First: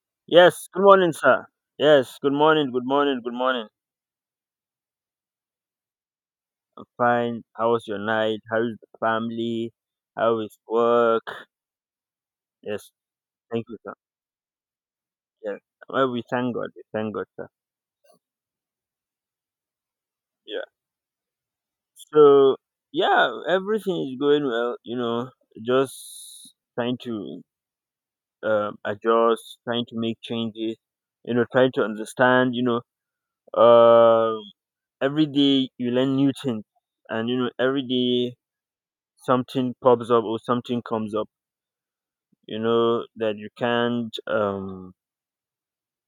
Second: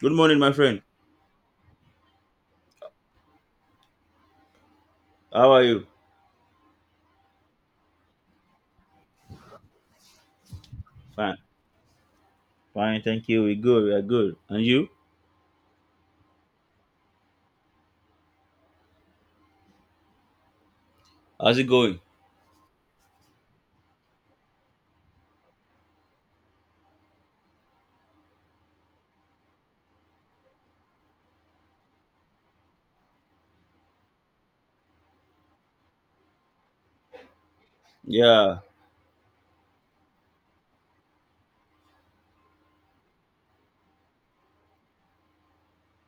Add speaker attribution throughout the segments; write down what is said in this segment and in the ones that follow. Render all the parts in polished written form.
Speaker 1: Good morning, my
Speaker 2: Yes,
Speaker 1: friend.
Speaker 2: good morning, sir. Yes, good morning, good morning, good morning.
Speaker 1: How are you?
Speaker 2: I'm fine. How was your night? How is the family? How is work?
Speaker 1: Fine.
Speaker 2: Yes,
Speaker 1: Fine, thank you. We're
Speaker 2: thank you,
Speaker 1: good. We
Speaker 2: sir.
Speaker 1: are good. And you?
Speaker 2: Yes. Well, we thank God. We thank God, sir. Yeah.
Speaker 1: How's it going?
Speaker 2: So, yeah, everything is going well, just trying to adjust, trying to make changes, trying to understand, um every day you learn new things, and, every day
Speaker 1: Yeah.
Speaker 2: something pops up or something comes up, that you can't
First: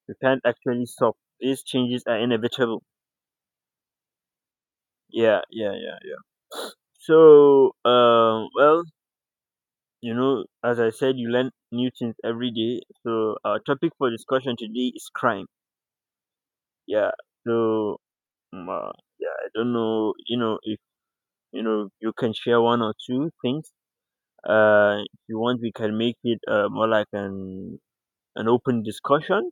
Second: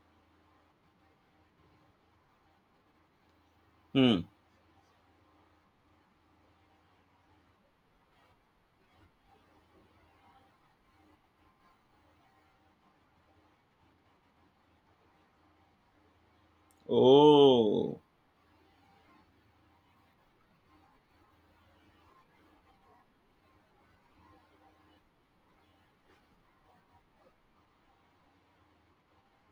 Speaker 2: you can't actually stop. These changes are inevitable.
Speaker 1: Hmm.
Speaker 2: Yeah, yeah, yeah, yeah. So, well, as I said, you learn new things every day. So our topic for discussion today is crime. Yeah. So,
Speaker 1: Oh.
Speaker 2: um, uh, yeah, I don't know, if you can share one or two things. If you want, we can make it more like an open discussion.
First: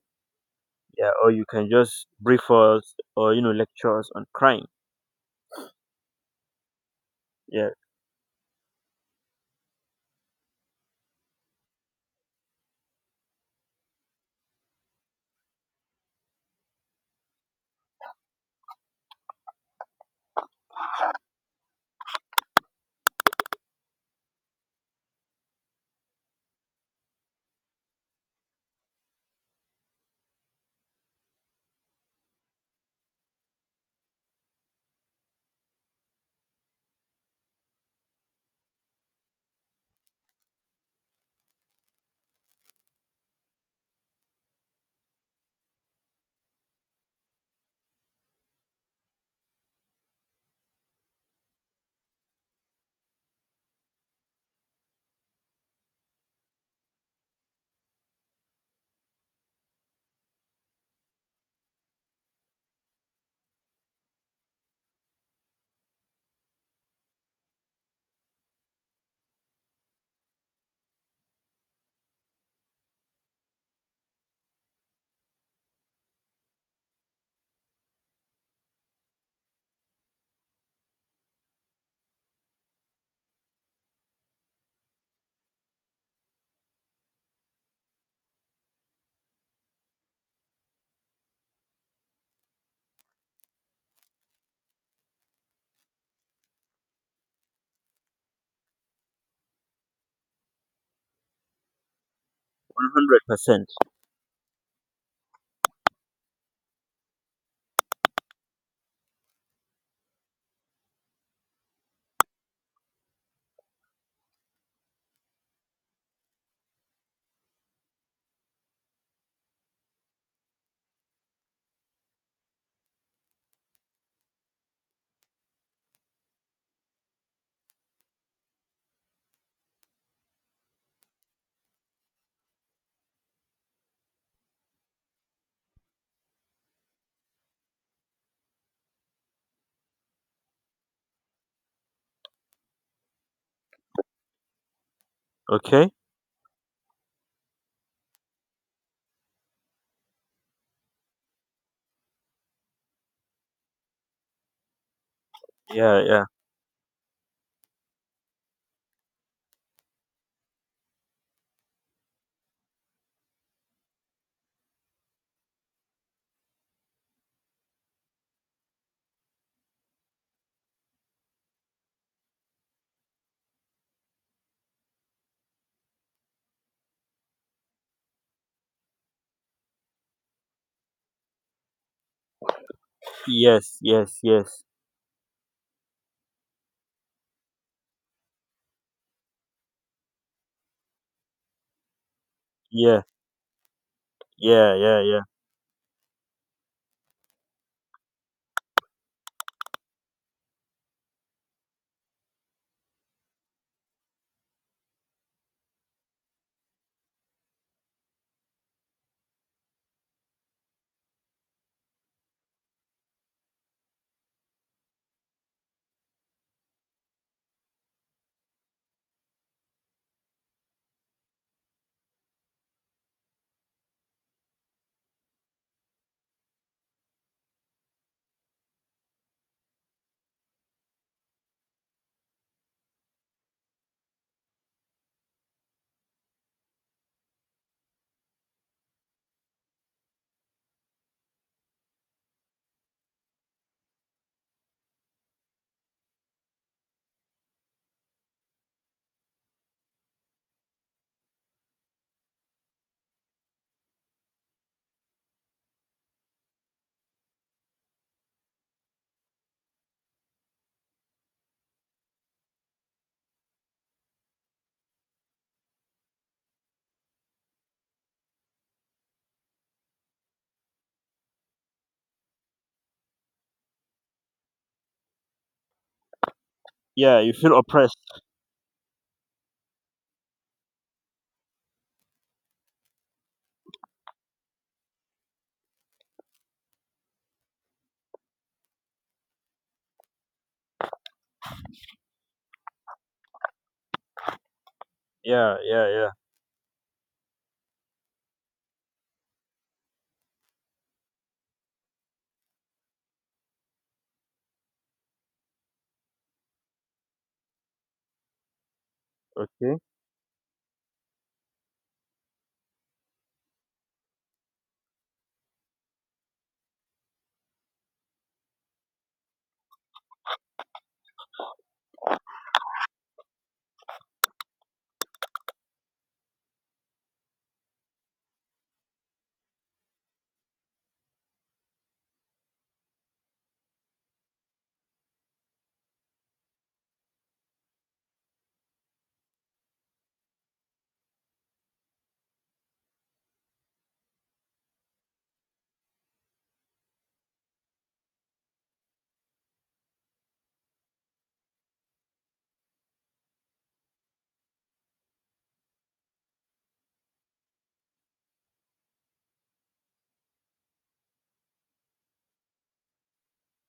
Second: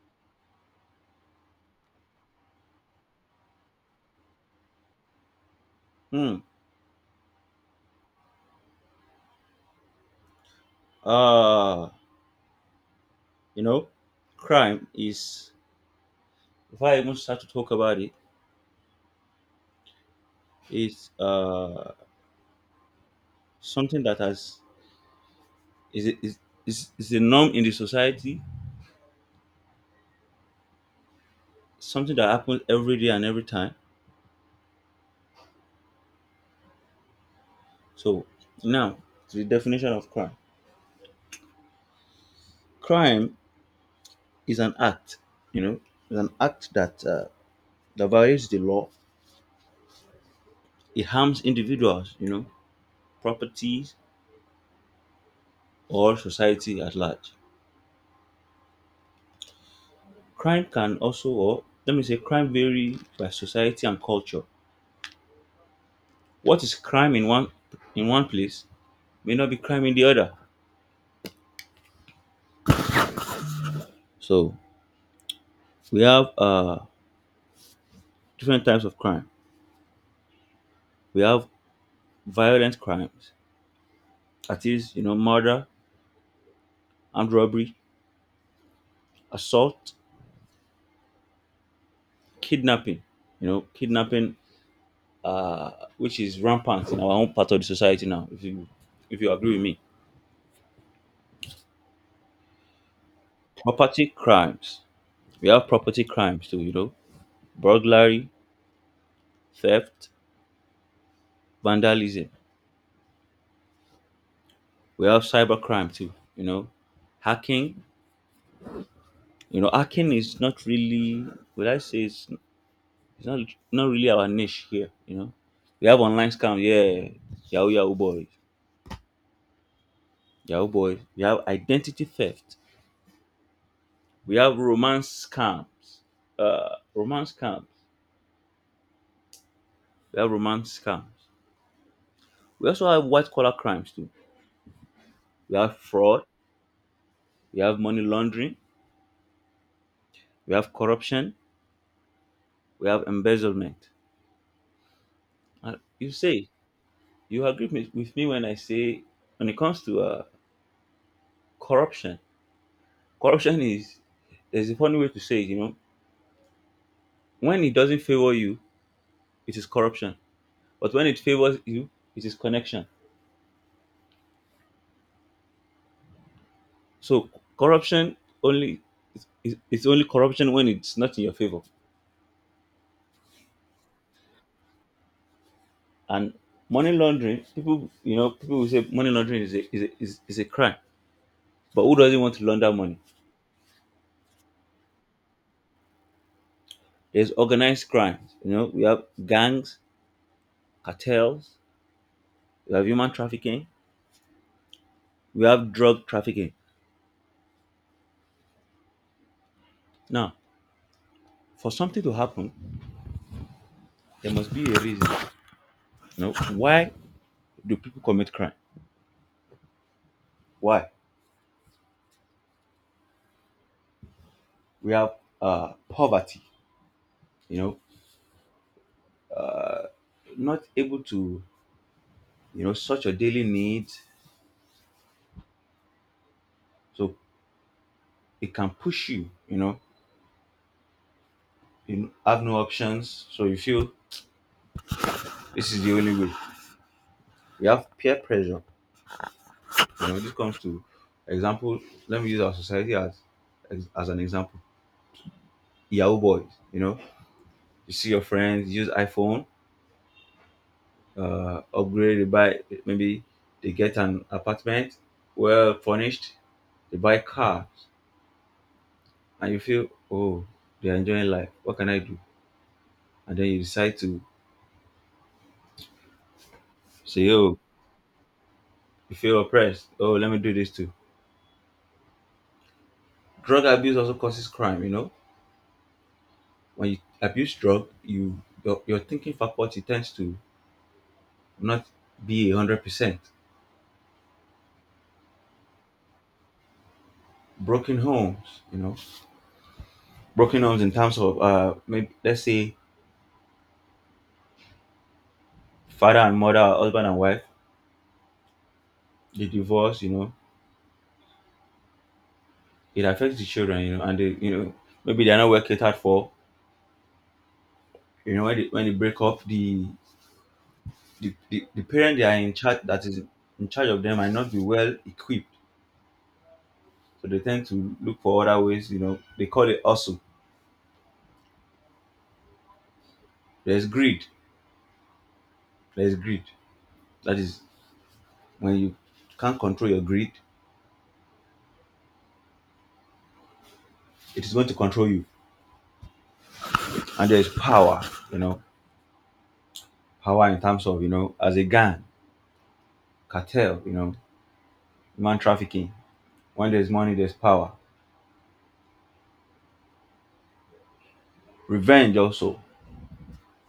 Speaker 2: Yeah. Or you can just brief us or lecture us on crime.
Speaker 1: Hmm.
Speaker 2: Yeah.
Speaker 1: Ah. You know, crime is, if I even start to talk about it, it's something that has is is is a norm in the society, something that happens every day and every time. So now to the definition of crime. Crime is an act, you know, is an act that that violates the law. It harms individuals, you know, properties, or society at large. Crime can also, or let me say, crime vary by society and culture. What is crime in one place may not be crime in the other. So we have different types of crime. We have violent crimes, that is, you know, murder, armed robbery, assault, kidnapping. You know, kidnapping, uh, which is rampant in our own part of the society now. If you agree with me,
Speaker 2: 100%.
Speaker 1: property crimes we have property crime too, you know, burglary, theft, vandalism. We have cyber crime too, you know, hacking. You know, hacking is not really, would I say it's not really our niche here, you know. We have online scam, yeah, Yahoo Yahoo boys, Yahoo boys. We have identity theft. We have romance scams, romance scams. We have romance scams. We also have white collar crimes too. We have
Speaker 2: Okay.
Speaker 1: fraud. We have money laundering. We have corruption. We have embezzlement. And
Speaker 2: Yeah,
Speaker 1: you
Speaker 2: yeah.
Speaker 1: say you agree with me when I say when it comes to corruption, corruption is, there's a funny way to say it. You know, when it doesn't favor you, it is corruption, but when it favors you, it is connection. So corruption only is, it's only corruption when it's not in your favor.
Speaker 2: Yes, yes, yes.
Speaker 1: And money laundering, people, you know, people will say money laundering is a crime, but who doesn't want to launder money?
Speaker 2: Yeah, yeah, yeah, yeah,
Speaker 1: There's organized crime. You know, we have gangs, cartels, we have human trafficking, we have drug trafficking. Now, for something to happen, there must be a reason. You know, why do people commit crime? Why? We have poverty, you know, not able to, you know, such your daily needs. So it can push you, you know, you have no options. So you feel this is the only way. We have peer pressure. You know, this comes to example. Let me use our society as an example. Yahoo boys, you know, you see your friends use iPhone, upgrade, they buy, maybe they get an apartment, well furnished, they buy car, and you feel, oh, they are enjoying life. What can I do? And then you decide to
Speaker 2: yeah.
Speaker 1: say,
Speaker 2: You feel
Speaker 1: oh,
Speaker 2: oppressed.
Speaker 1: you feel oppressed. Oh, let me do this too. Drug abuse also causes crime. You know, when you abuse drug, your thinking faculty tends to not be 100%.
Speaker 2: Yeah, yeah, yeah.
Speaker 1: Broken homes, you know, broken homes in terms of maybe let's say father and mother, husband and wife, they
Speaker 2: Okay.
Speaker 1: divorce. You know, it affects the children, you know, and they, you know, maybe they're not well catered for, you know, when they break up, the parent they are in charge, that is in charge of them, might not be well equipped, so they tend to look for other ways, you know, they call it also. There's greed, there's greed. That is, when you can't control your greed, it is going to control you. And there's power, you know, power in terms of, you know, as a gang, cartel, you know, human trafficking. When there's money, there's power. Revenge also,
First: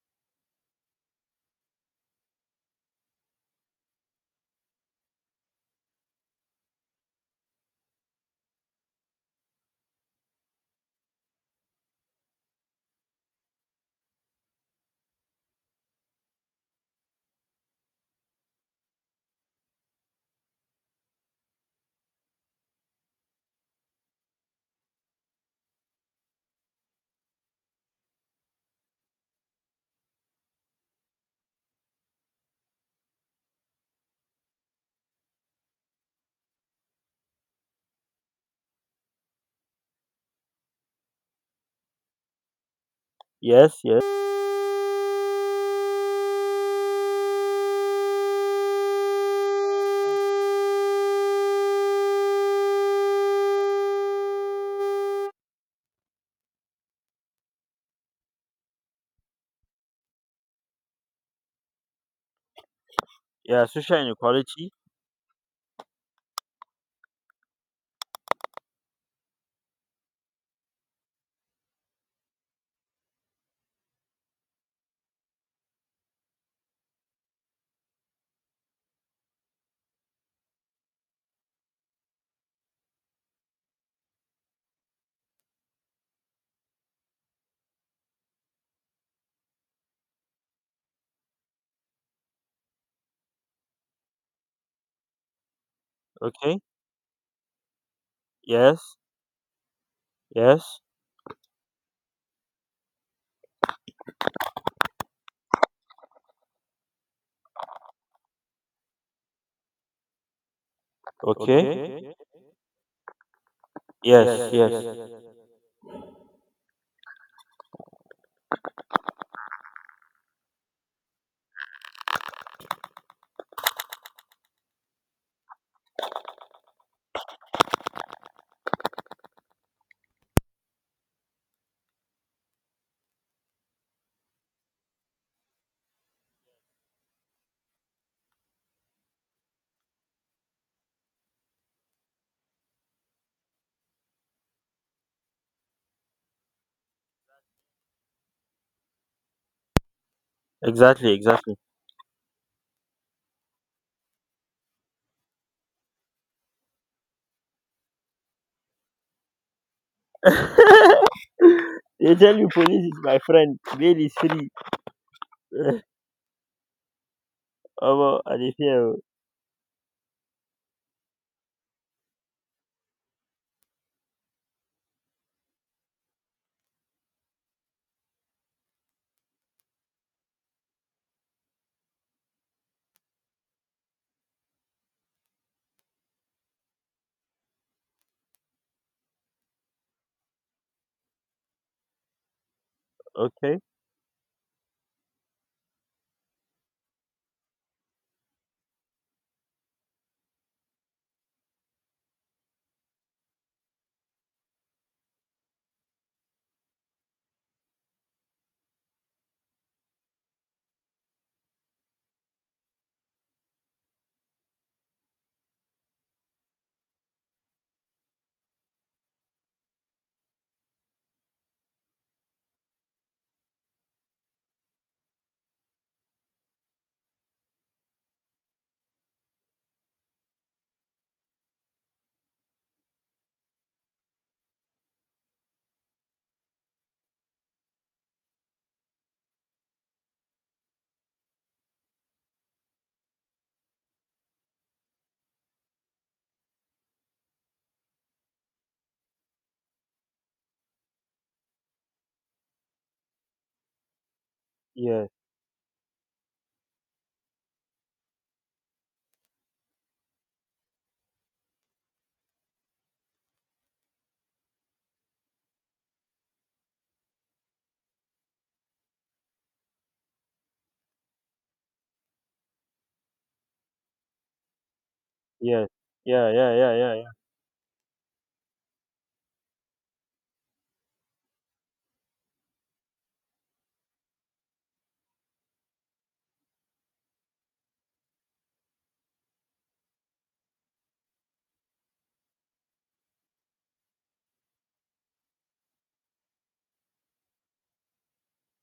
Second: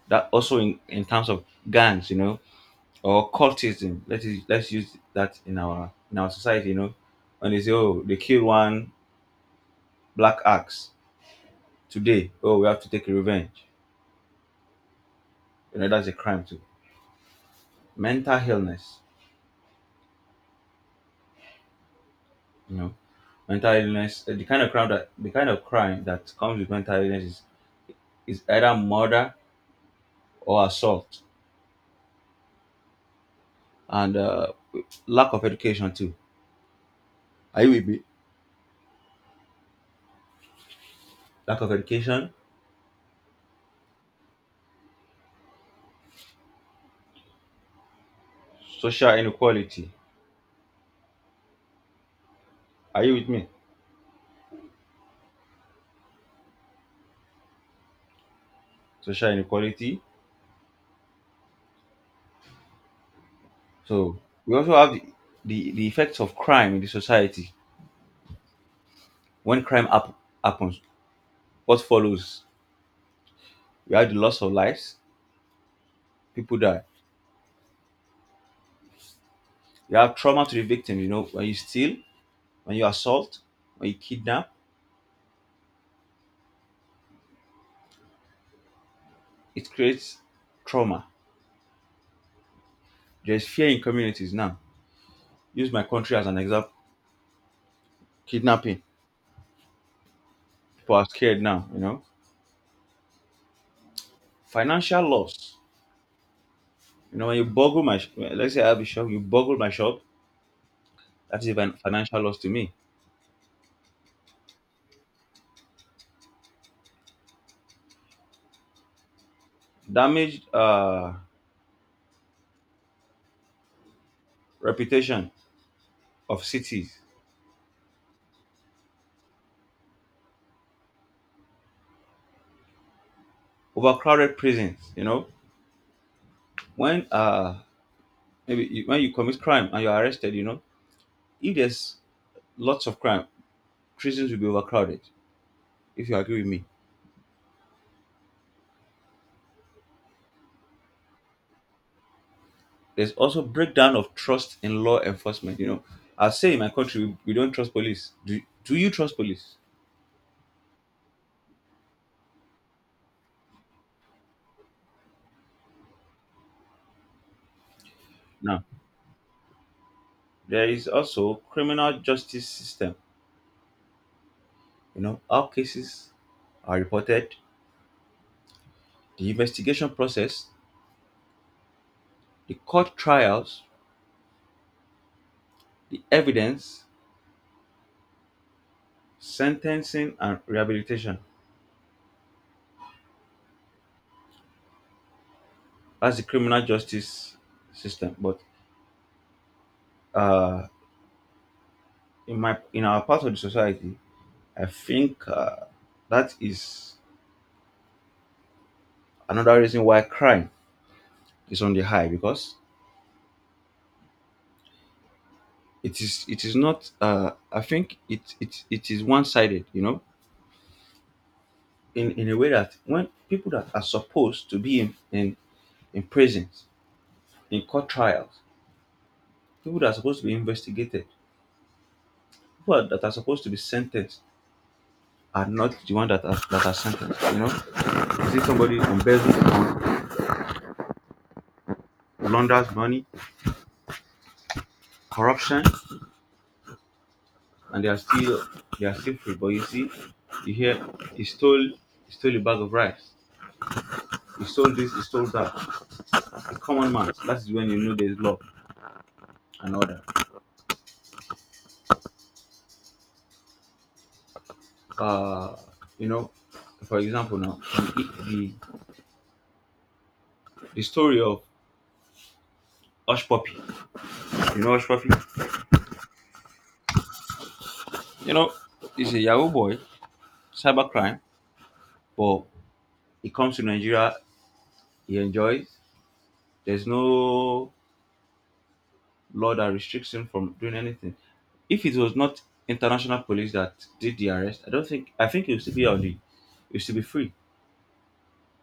Speaker 1: that also in terms of gangs, you know, or cultism, let's use that in our society, you know, and they say, oh, they kill one black axe today, oh, we have to take revenge, you know, that's a crime too. Mental illness, you know, mental illness, the kind of crime that the kind of crime that comes with mental illness is either murder or assault, and lack of education too. Are you with me? Lack of education.
Speaker 2: Yes, yes.
Speaker 1: Social inequality. Are you with me? Social inequality.
Speaker 2: Yeah, social
Speaker 1: So we
Speaker 2: inequality.
Speaker 1: also have the effects of crime in the society. When happens, what follows? We have the loss of lives, people die. You have trauma to the victim, you know, when you steal, when you assault, when you kidnap, it creates trauma. There's fear in communities now. Use my country as an
Speaker 2: Okay.
Speaker 1: example. Kidnapping.
Speaker 2: Yes, yes.
Speaker 1: People are scared now, you know. Financial loss. You know, when you boggle my, let's say I have a shop, you boggle my shop, that is a
Speaker 2: Okay.
Speaker 1: financial
Speaker 2: Okay.
Speaker 1: loss to me.
Speaker 2: Yes, yes.
Speaker 1: Damaged reputation of cities, overcrowded prisons. You know, when maybe you, when you commit crime and you're arrested, you know, if there's lots of crime, prisons will be overcrowded. If you agree with me,
Speaker 2: Exactly, exactly.
Speaker 1: there's also breakdown of trust in law enforcement. You know, I say in my country we don't trust police. Do you trust police?
Speaker 2: They tell you police is my friend, bail is free. Omo, I dey.
Speaker 1: Now there is also criminal justice system. You know, how cases are reported, the investigation process, the court trials, the evidence, sentencing and rehabilitation.
Speaker 2: Okay.
Speaker 1: That's the criminal justice system. But uh, in my, in our part of the society, I think that is another reason why crime is on the high, because it is, it is not, I think it is one-sided, you know, in a way that when people that are supposed to be in prisons, in court trials, people that are supposed to be investigated, people that are supposed to be sentenced are not the one that are sentenced, you know. You see somebody embezzles or launders money, corruption, and they are still, they are still free. But you see, you hear, he stole he stole a bag of rice. He stole this, he
Speaker 2: Yeah.
Speaker 1: stole that. A common man. That is when you know there is law and order. Uh, you know, for example now, the story of Hush Puppy. You know Hush Puppy?
Speaker 2: Yes. Yeah, yeah, yeah, yeah, yeah.
Speaker 1: You know, he's a Yahoo boy, cybercrime, but he comes to Nigeria, he enjoys. There's no law that restricts him from doing anything. If it was not international police that did the arrest, I don't think, I think he would still be on the he would still be free.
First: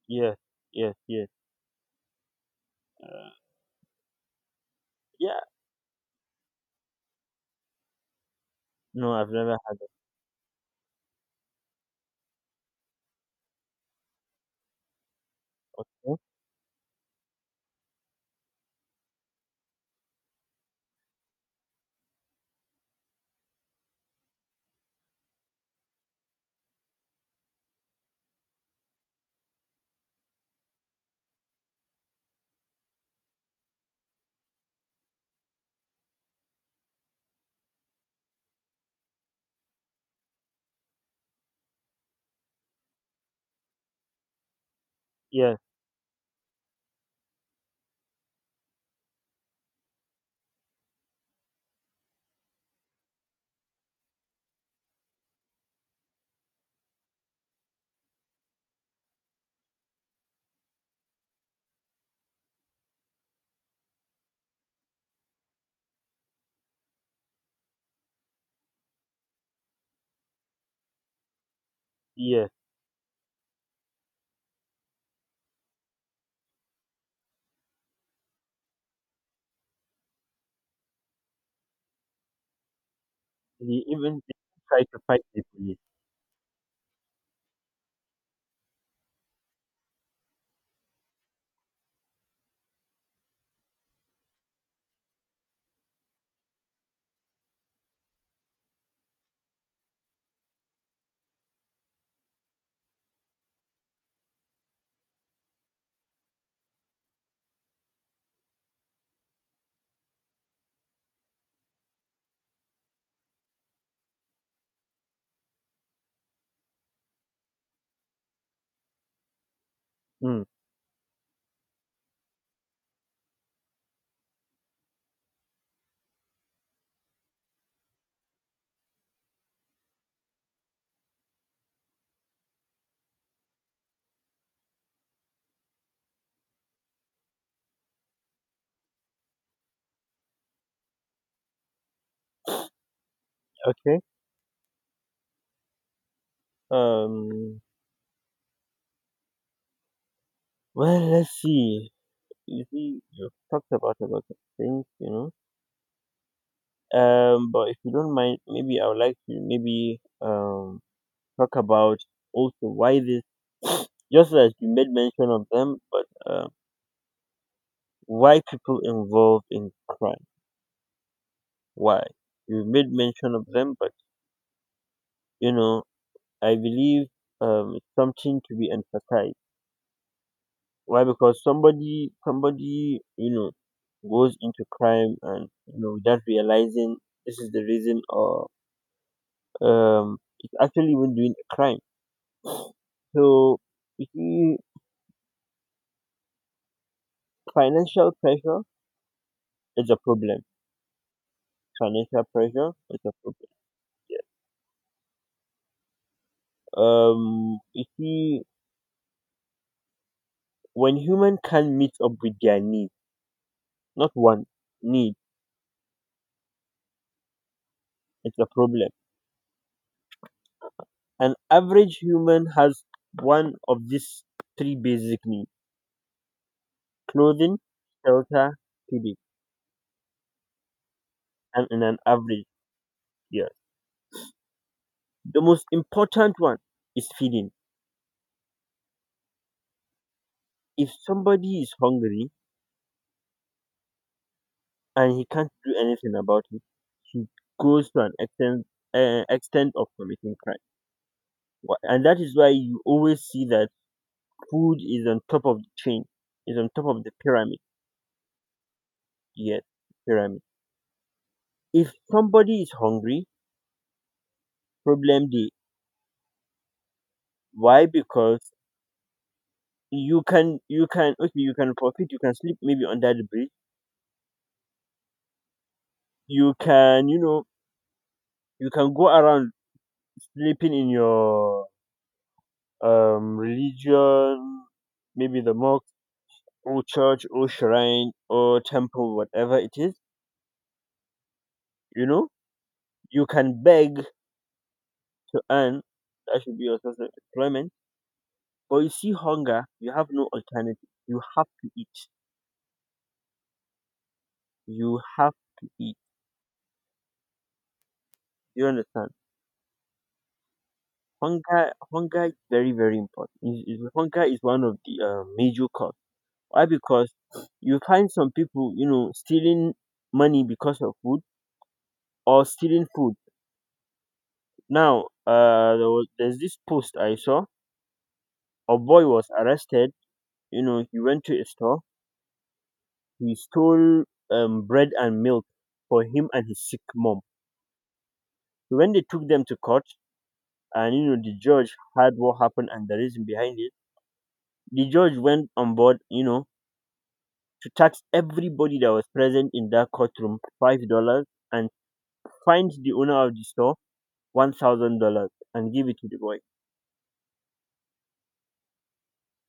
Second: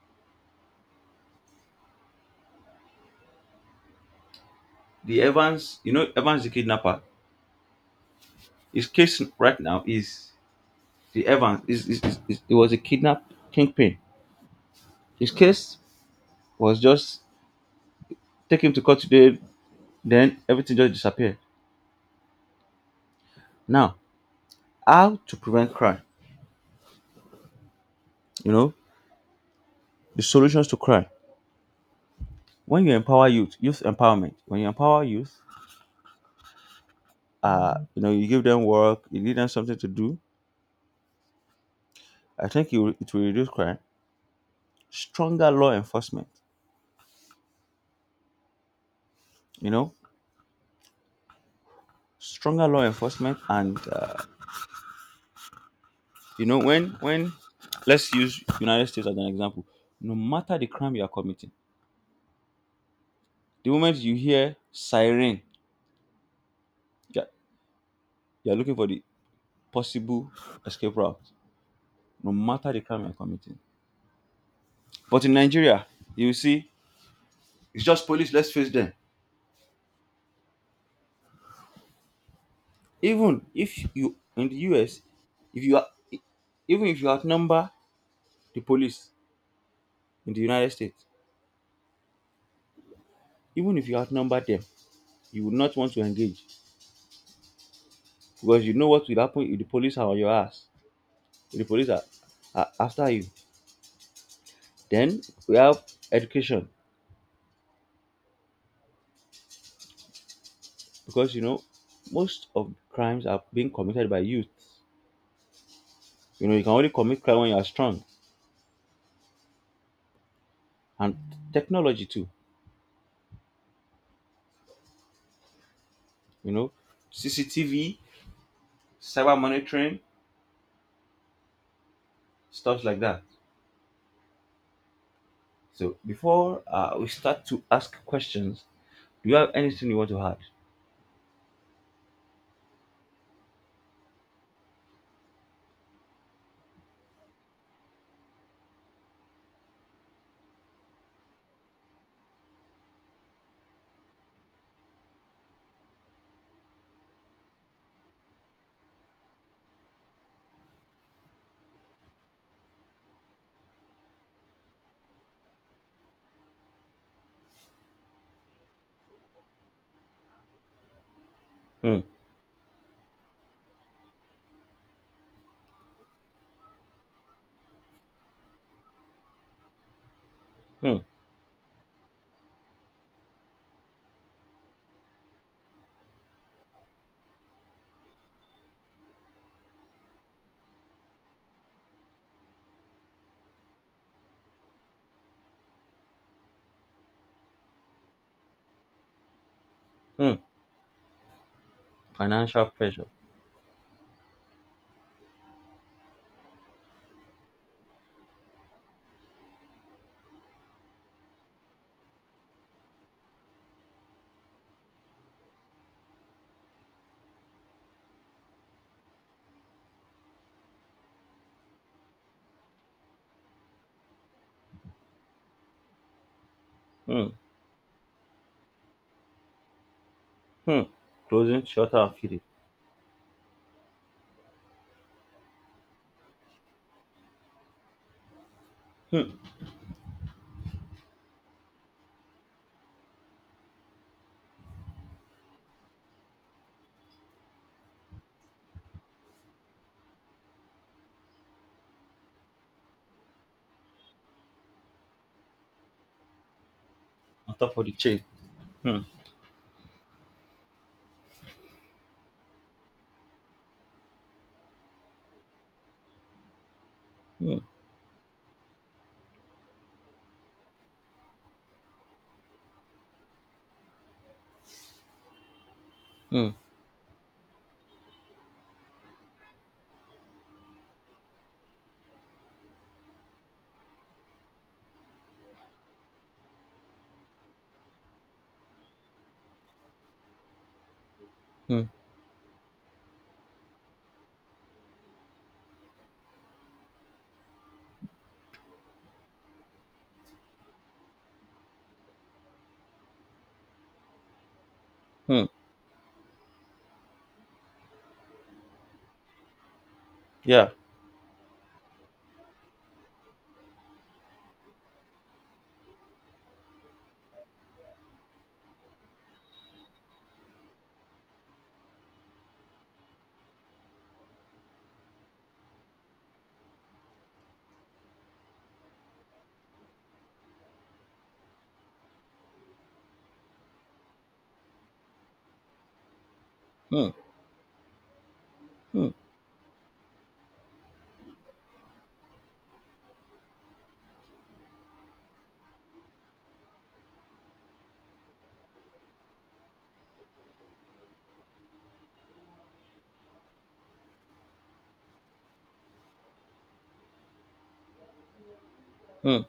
Speaker 2: Yes, yes, yes. Uh,
Speaker 1: The
Speaker 2: yeah.
Speaker 1: Evans, you know, Evans the kidnapper. His
Speaker 2: No,
Speaker 1: case
Speaker 2: I've never
Speaker 1: right
Speaker 2: had
Speaker 1: now
Speaker 2: that.
Speaker 1: is, the Evans is it was a kidnap kingpin. His case
Speaker 2: Huh?
Speaker 1: was just, take him to court today, then everything just disappeared. Now, how to prevent crime? You know, the solutions to crime. When you empower youth, youth empowerment. When you empower youth, you know, you give them work, you give them something to do, I think it will reduce crime. Stronger
Speaker 2: Yes,
Speaker 1: law enforcement, you know, stronger law enforcement, and you know, when let's use United States as an example. No matter the crime you are committing, the moment you hear siren, you're, you're looking for the possible escape route. No
Speaker 2: yes.
Speaker 1: matter the crime you're committing, but in Nigeria, you will see it's just police. Let's face them, even if
Speaker 2: He
Speaker 1: you
Speaker 2: even they
Speaker 1: in the
Speaker 2: try to
Speaker 1: US,
Speaker 2: fight the
Speaker 1: if you
Speaker 2: police.
Speaker 1: are, even if you outnumber the police in the United States, even if you outnumber them, you would not want to engage, because you know what will happen. If the police are on your ass, if the police are after you. Then we have education, because you know most of crimes are being committed by youth. You know, you can only commit crime when you are strong.
Speaker 2: Mm.
Speaker 1: And technology too, you know, CCTV, cyber monitoring, stuff like that. So before we start to ask questions, do you have anything you want to add?
Speaker 2: Okay. Um. Well, let's see. You see, you've talked about a lot of things. But if you don't mind, maybe I would like to maybe talk about also why this. Just as you made mention of them, but why people involved in crime?
Speaker 1: Hmm.
Speaker 2: Why you made mention of them, but you know I believe it's something to be emphasized.
Speaker 1: Hmm.
Speaker 2: Why? Because somebody, goes into crime and without realizing this is the reason, or it's actually even doing a crime. So, you see, financial pressure is a
Speaker 1: Hmm.
Speaker 2: problem. Financial
Speaker 1: Financial
Speaker 2: pressure is
Speaker 1: pressure.
Speaker 2: a problem. You see, when human can meet up with their needs, not one need, it's a problem. An average human has one of these three basic needs:
Speaker 1: Hmm.
Speaker 2: clothing, shelter, feeding,
Speaker 1: Hmm. Closing
Speaker 2: and in
Speaker 1: shutter
Speaker 2: an
Speaker 1: affiliate.
Speaker 2: average year. The most important one is feeding.
Speaker 1: Hmm.
Speaker 2: If somebody is hungry and he can't do anything about it, he goes to an extent, extent of committing crime. And that is why you always see that food is on top of the chain, is on top of the
Speaker 1: On
Speaker 2: pyramid.
Speaker 1: top of the chain. Hmm.
Speaker 2: Yes, pyramid. If somebody is hungry, problem day.
Speaker 1: Hmm.
Speaker 2: Why? Because you can, okay, you can profit, you can sleep maybe under the bridge,
Speaker 1: Hmm.
Speaker 2: you can, you can go around sleeping in your religion, maybe the mosque or church or shrine or temple, whatever it is,
Speaker 1: Hmm.
Speaker 2: you know you can beg to earn, that should be your source of employment. But you see, hunger, you have no alternative, you have to eat, you have
Speaker 1: Hmm.
Speaker 2: to eat. You understand?
Speaker 1: Yeah.
Speaker 2: Hunger, hunger is very, very important. Hunger is one of the major cause. Why? Because you find some people, stealing money because of food or stealing food. Now, there's this post I saw. A boy was arrested. He went to a store. He stole bread and milk for him and his sick
Speaker 1: Hmm.
Speaker 2: mom. So when they
Speaker 1: Hmm.
Speaker 2: took them to court, and the judge heard what happened and the reason behind it. The judge went on board, to tax everybody that was present in that courtroom $5 and find the owner of the store $1,000 and give it to the boy.
Speaker 1: Hmm.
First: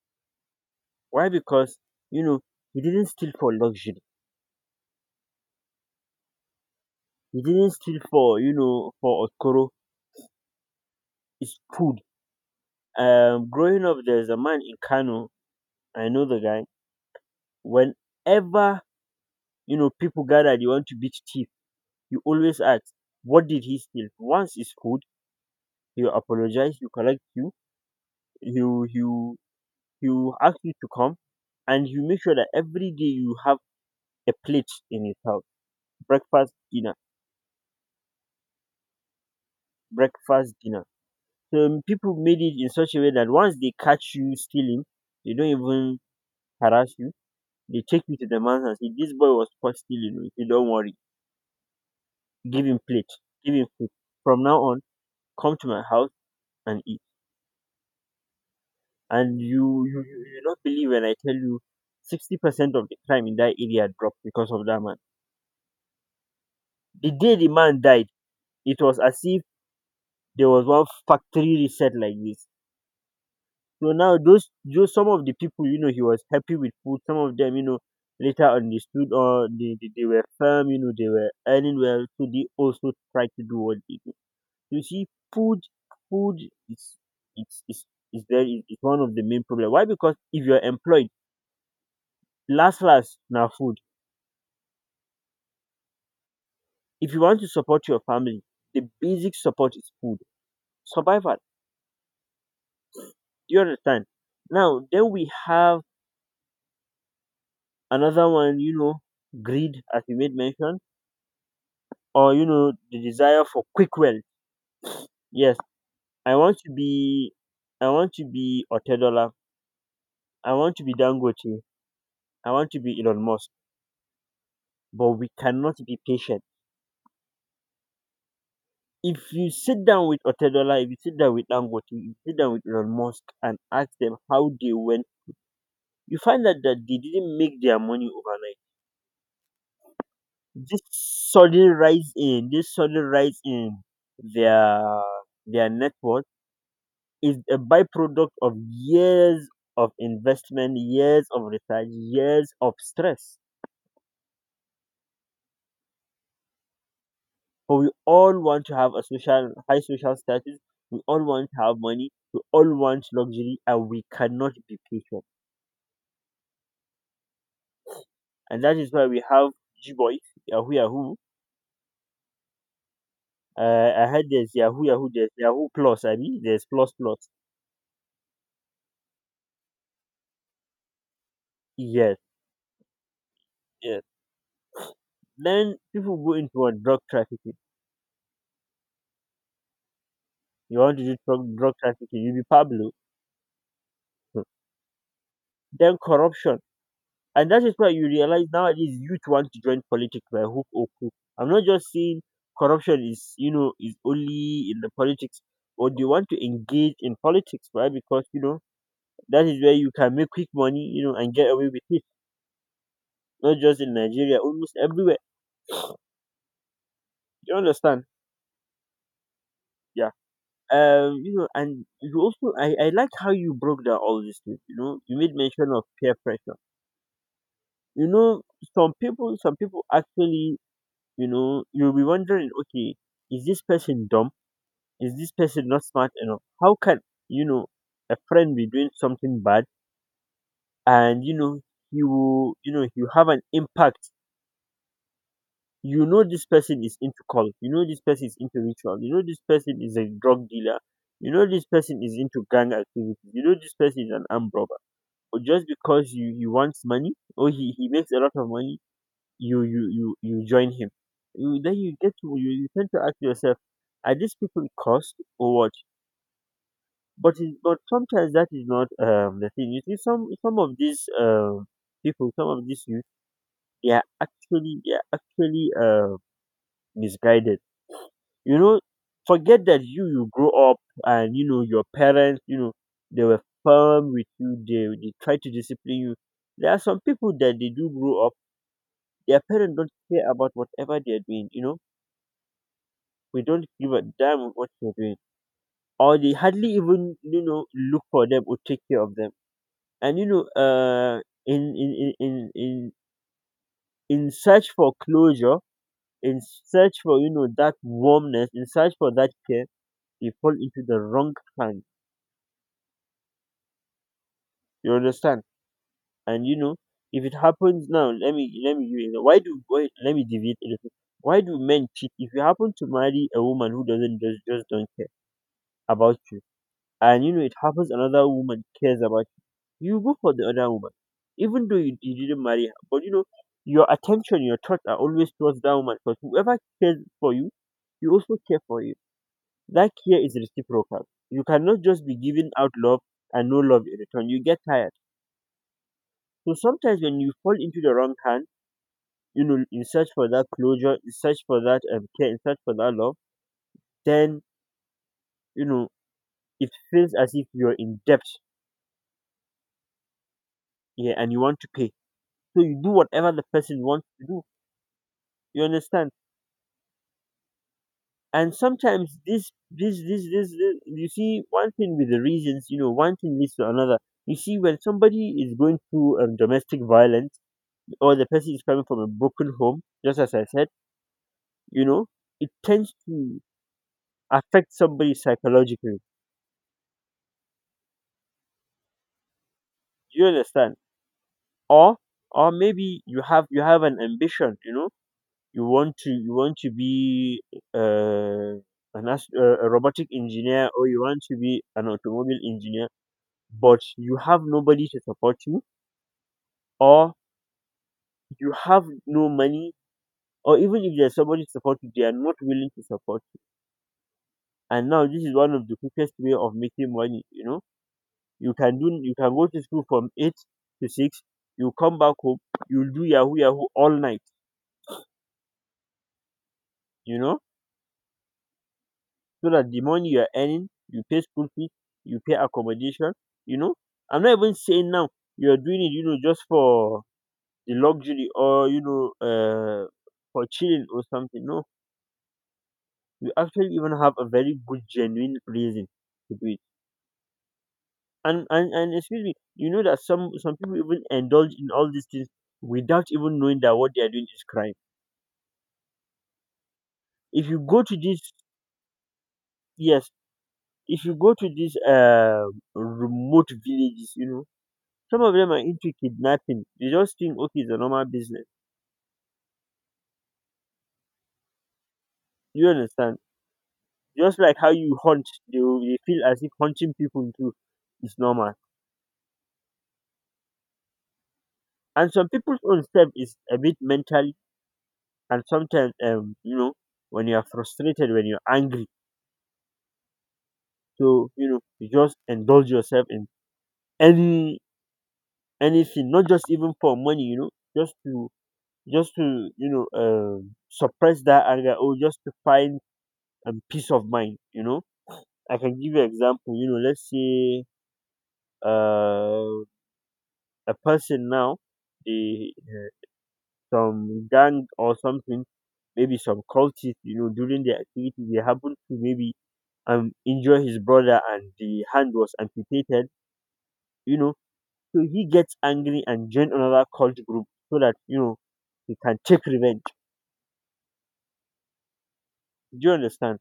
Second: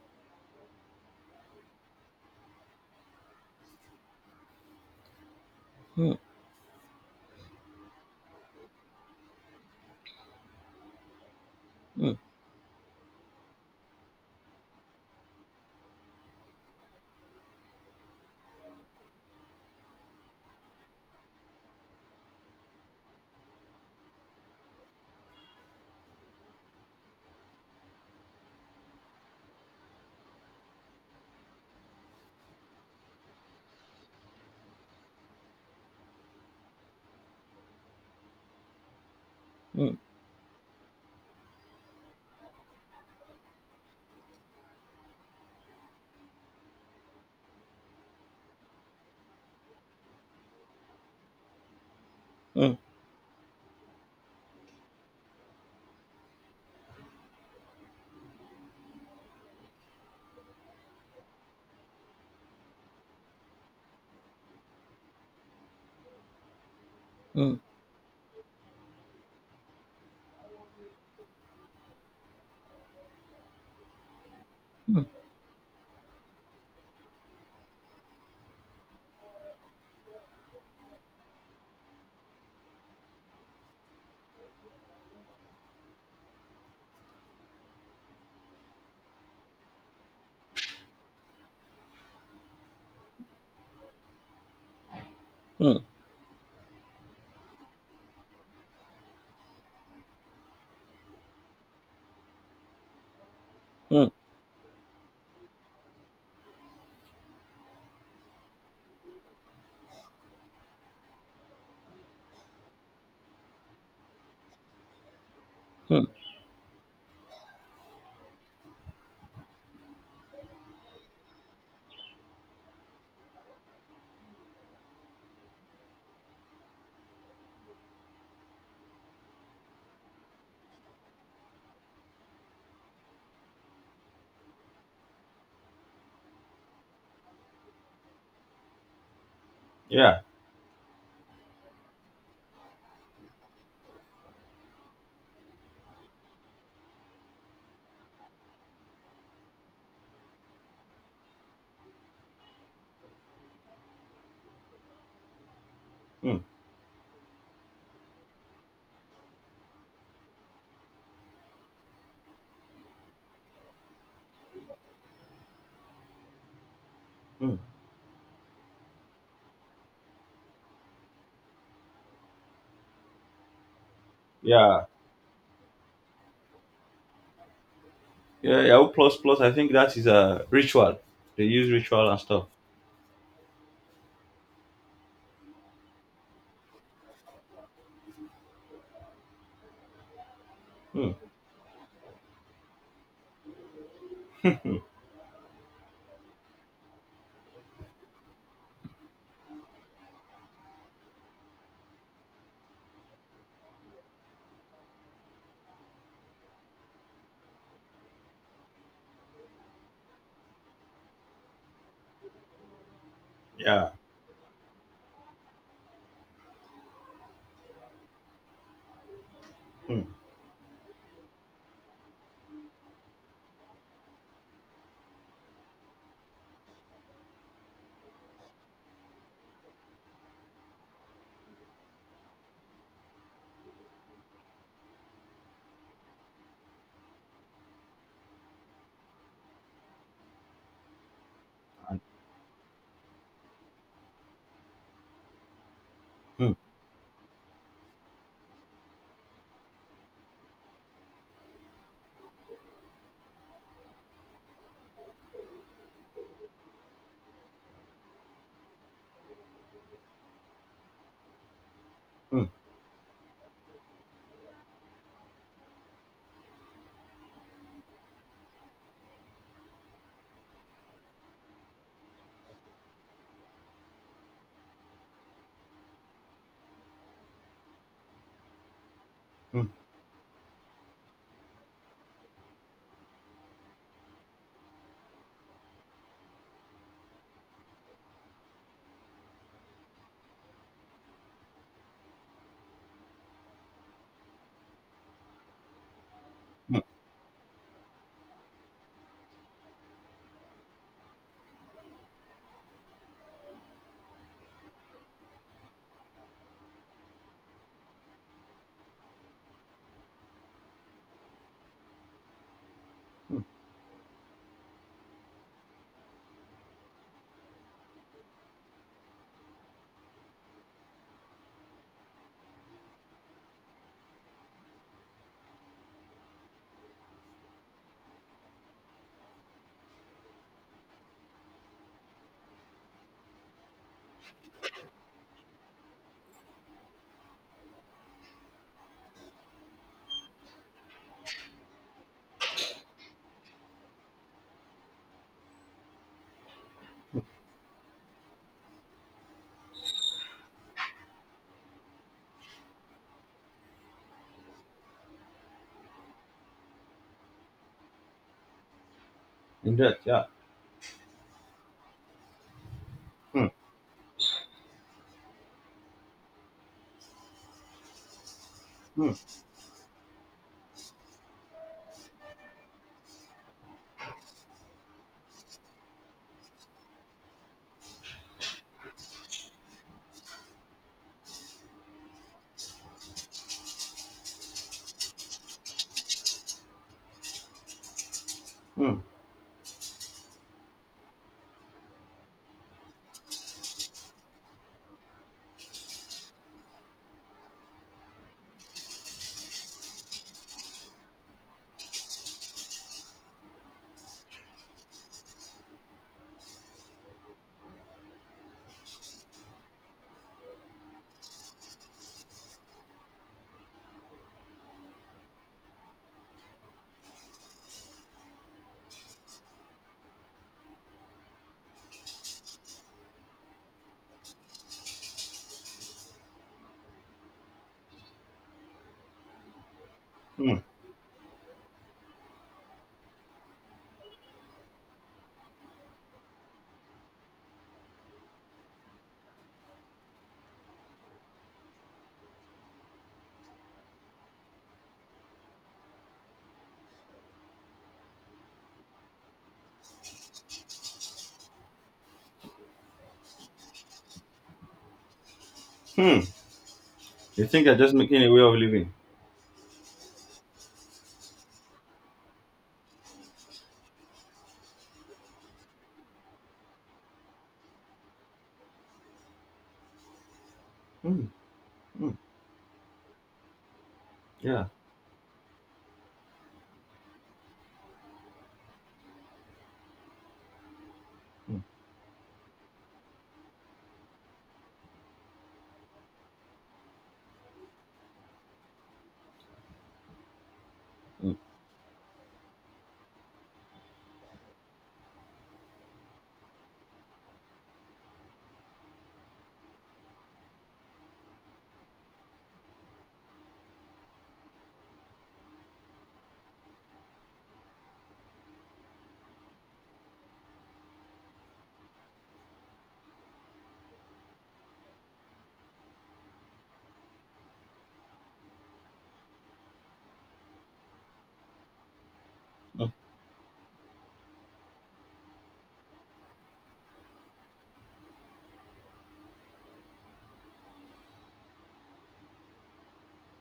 Speaker 2: Why? Because you know he didn't steal for luxury.
Speaker 1: Hmm.
Speaker 2: He didn't steal for, for okoro. It's food.
Speaker 1: Hmm.
Speaker 2: Growing up, there's a man in Kano. I know the guy. Whenever people gather, they want to beat thief. You always ask, what did he steal? Once it's food, he will apologize. You collect you. He will, he will he will ask you to come, and you make sure that every day you have a plate in his house. Breakfast, dinner,
Speaker 1: Hmm.
Speaker 2: breakfast, dinner. So, people made it in such a way that once they catch you stealing, they don't even harass you, they take you to the man's and say, this boy was caught stealing, you say, don't worry, give
Speaker 1: Hmm.
Speaker 2: him plate, give him food, from now on come to my house and eat. And you not believe when I tell you 60% of the crime in that area dropped because of that man. The day the
Speaker 1: Hmm.
Speaker 2: man died, it was as if there was one factory reset like this. So now, those
Speaker 1: Hmm.
Speaker 2: some of the people, he was happy with food. Some of them, later on they stood, or they were firm. You know they were earning well, so they also tried to do what they do. You see, food food is it's is very is one of the main problem. Why? Because if you are employed, last last now food.
Speaker 1: Hmm.
Speaker 2: If you want to support your family, the basic support is food survival. Do you understand?
Speaker 1: Hmm.
Speaker 2: Now then we have another one, greed, as you made mention, or the desire for quick wealth. Yes,
Speaker 1: Hmm.
Speaker 2: i want to be I want to be Otedola, I want to be Dangote, I want to be Elon Musk, but we cannot be patient. If you sit down with Otedola, if you sit down with Dangote, if you sit down with Elon Musk, and ask them how they went, you find out that they didn't make their money overnight.
Speaker 1: Yeah.
Speaker 2: This sudden rise in this sudden rise in their their network is a byproduct of years of investment, years of research, years of stress.
Speaker 1: Hmm.
Speaker 2: But we all want to have a social, high social status. We all want to have money. We all want luxury, and we cannot be patient.
Speaker 1: Hmm.
Speaker 2: And that is why we have G boys, Yahoo Yahoo. I heard there's
Speaker 1: Yeah.
Speaker 2: Yahoo Yahoo, there's Yahoo Plus. I mean, there's Plus Plus.
Speaker 1: Yeah. Yahoo plus plus. I think that is a ritual. They use ritual
Speaker 2: Yes,
Speaker 1: and stuff.
Speaker 2: yes. Then people go into what drug trafficking. You want to
Speaker 1: Hmm.
Speaker 2: do drug trafficking, you be Pablo. Then corruption. And that is why you realize nowadays youth want to join politics by hook or crook. I'm not just saying corruption is only in the politics, or they want to engage in politics, right? Because, that is where you can make quick money, and get away with it. Not just
Speaker 1: Yeah.
Speaker 2: in Nigeria, almost everywhere. You understand?
Speaker 1: Hmm.
Speaker 2: Yeah. And you also, I like how you broke down all these things, you made mention of peer pressure. You know, some people actually, you'll be wondering, okay, is this person dumb? Is this person not smart enough? How can, you know a friend be doing something bad, and you will, you have an impact? You know this
Speaker 1: Hmm.
Speaker 2: person is into cult. You know this person is into ritual. You know this person is a drug dealer. You know this person is into gang activity. You know this person is an armed robber. But just because you he wants money or he makes a lot of money, you join him. Then you get to,
Speaker 1: Hmm.
Speaker 2: you tend to ask yourself, are these people cursed or what? But sometimes that is not the thing. You see, some of these people, some of these youth, they are actually misguided. You know, forget
Speaker 1: Hmm.
Speaker 2: that you grow up, and you know your parents, they were firm with you. They try to discipline you. There are some people that they do grow up. Their parents don't care about whatever they are doing. You know, we don't give a damn what you're doing, or they hardly even look for them or take care of them. And in in in in in in search for closure, in search for, that warmness, in search for that care, you fall into the wrong hand. You understand? And if it happens now, let me give you why do why, let me deviate a little. Why do men cheat? If you happen to marry a woman who doesn't just don't care about you, and it happens another woman cares about, you go for the other woman, even though you didn't marry her. But, your attention, your thoughts are always towards that woman, because whoever cares for you, you also care for you. That care is reciprocal. You cannot just be giving out love and no love in return. You get tired. So sometimes when you fall into the wrong hand, in search for that closure, in search for that care, in search for that love, then you know it feels as if you're in debt,
Speaker 1: In that, yeah.
Speaker 2: yeah, and you want to pay. So you do whatever the
Speaker 1: Hmm.
Speaker 2: person wants to do. You understand? And
Speaker 1: Hmm.
Speaker 2: sometimes this you see, one thing with the reasons, one thing leads to another. You see, when somebody is going through domestic violence, or the person is coming from a broken home, just as I said, you know it tends to affect somebody psychologically.
Speaker 1: Hmm.
Speaker 2: Do you understand? Or, maybe you have an ambition, you want to be uh, an a robotic engineer, or you want to be an automobile engineer. But you have nobody to support you, or you have no money, or even if there's somebody to support you, they are not willing to support you. And now this is one of the quickest way of making money. You can go to school from 8 to 6, you come back home, you'll do yahoo yahoo all night, you know so that the money you're
Speaker 1: Hmm.
Speaker 2: earning, you pay school fees, you pay accommodation. you know I'm not even saying now you're doing it, just for the luxury, or for chilling or something, no, you actually even have a very good genuine reason to do it. And excuse me, that some, people even indulge in all these things without even knowing that what they are doing is crime.
Speaker 1: Hmm. You
Speaker 2: If you
Speaker 1: think they're
Speaker 2: go
Speaker 1: just
Speaker 2: to
Speaker 1: making a
Speaker 2: this
Speaker 1: way of living.
Speaker 2: Yes, if you go to these remote villages, some of them are into kidnapping, they just think okay, it's a normal business.
Speaker 1: Hmm. Hmm.
Speaker 2: You understand? Just like
Speaker 1: Yeah.
Speaker 2: how you hunt, they feel as if hunting people too is normal.
Speaker 1: Hmm.
Speaker 2: And some people's own self is a bit mentally. And sometimes when you are frustrated, when you're angry, so
Speaker 1: Hmm.
Speaker 2: you just indulge yourself in any anything, not just even for money, just to just to suppress that anger, or just to find peace of mind. I can give you example. Let's say uh a person now, they, some gang or something, maybe some cultists, you know, during the activity, they happened to maybe injure his brother, and the hand was amputated, you know. So he gets angry and join another cult group so that, he can take revenge. Do you understand?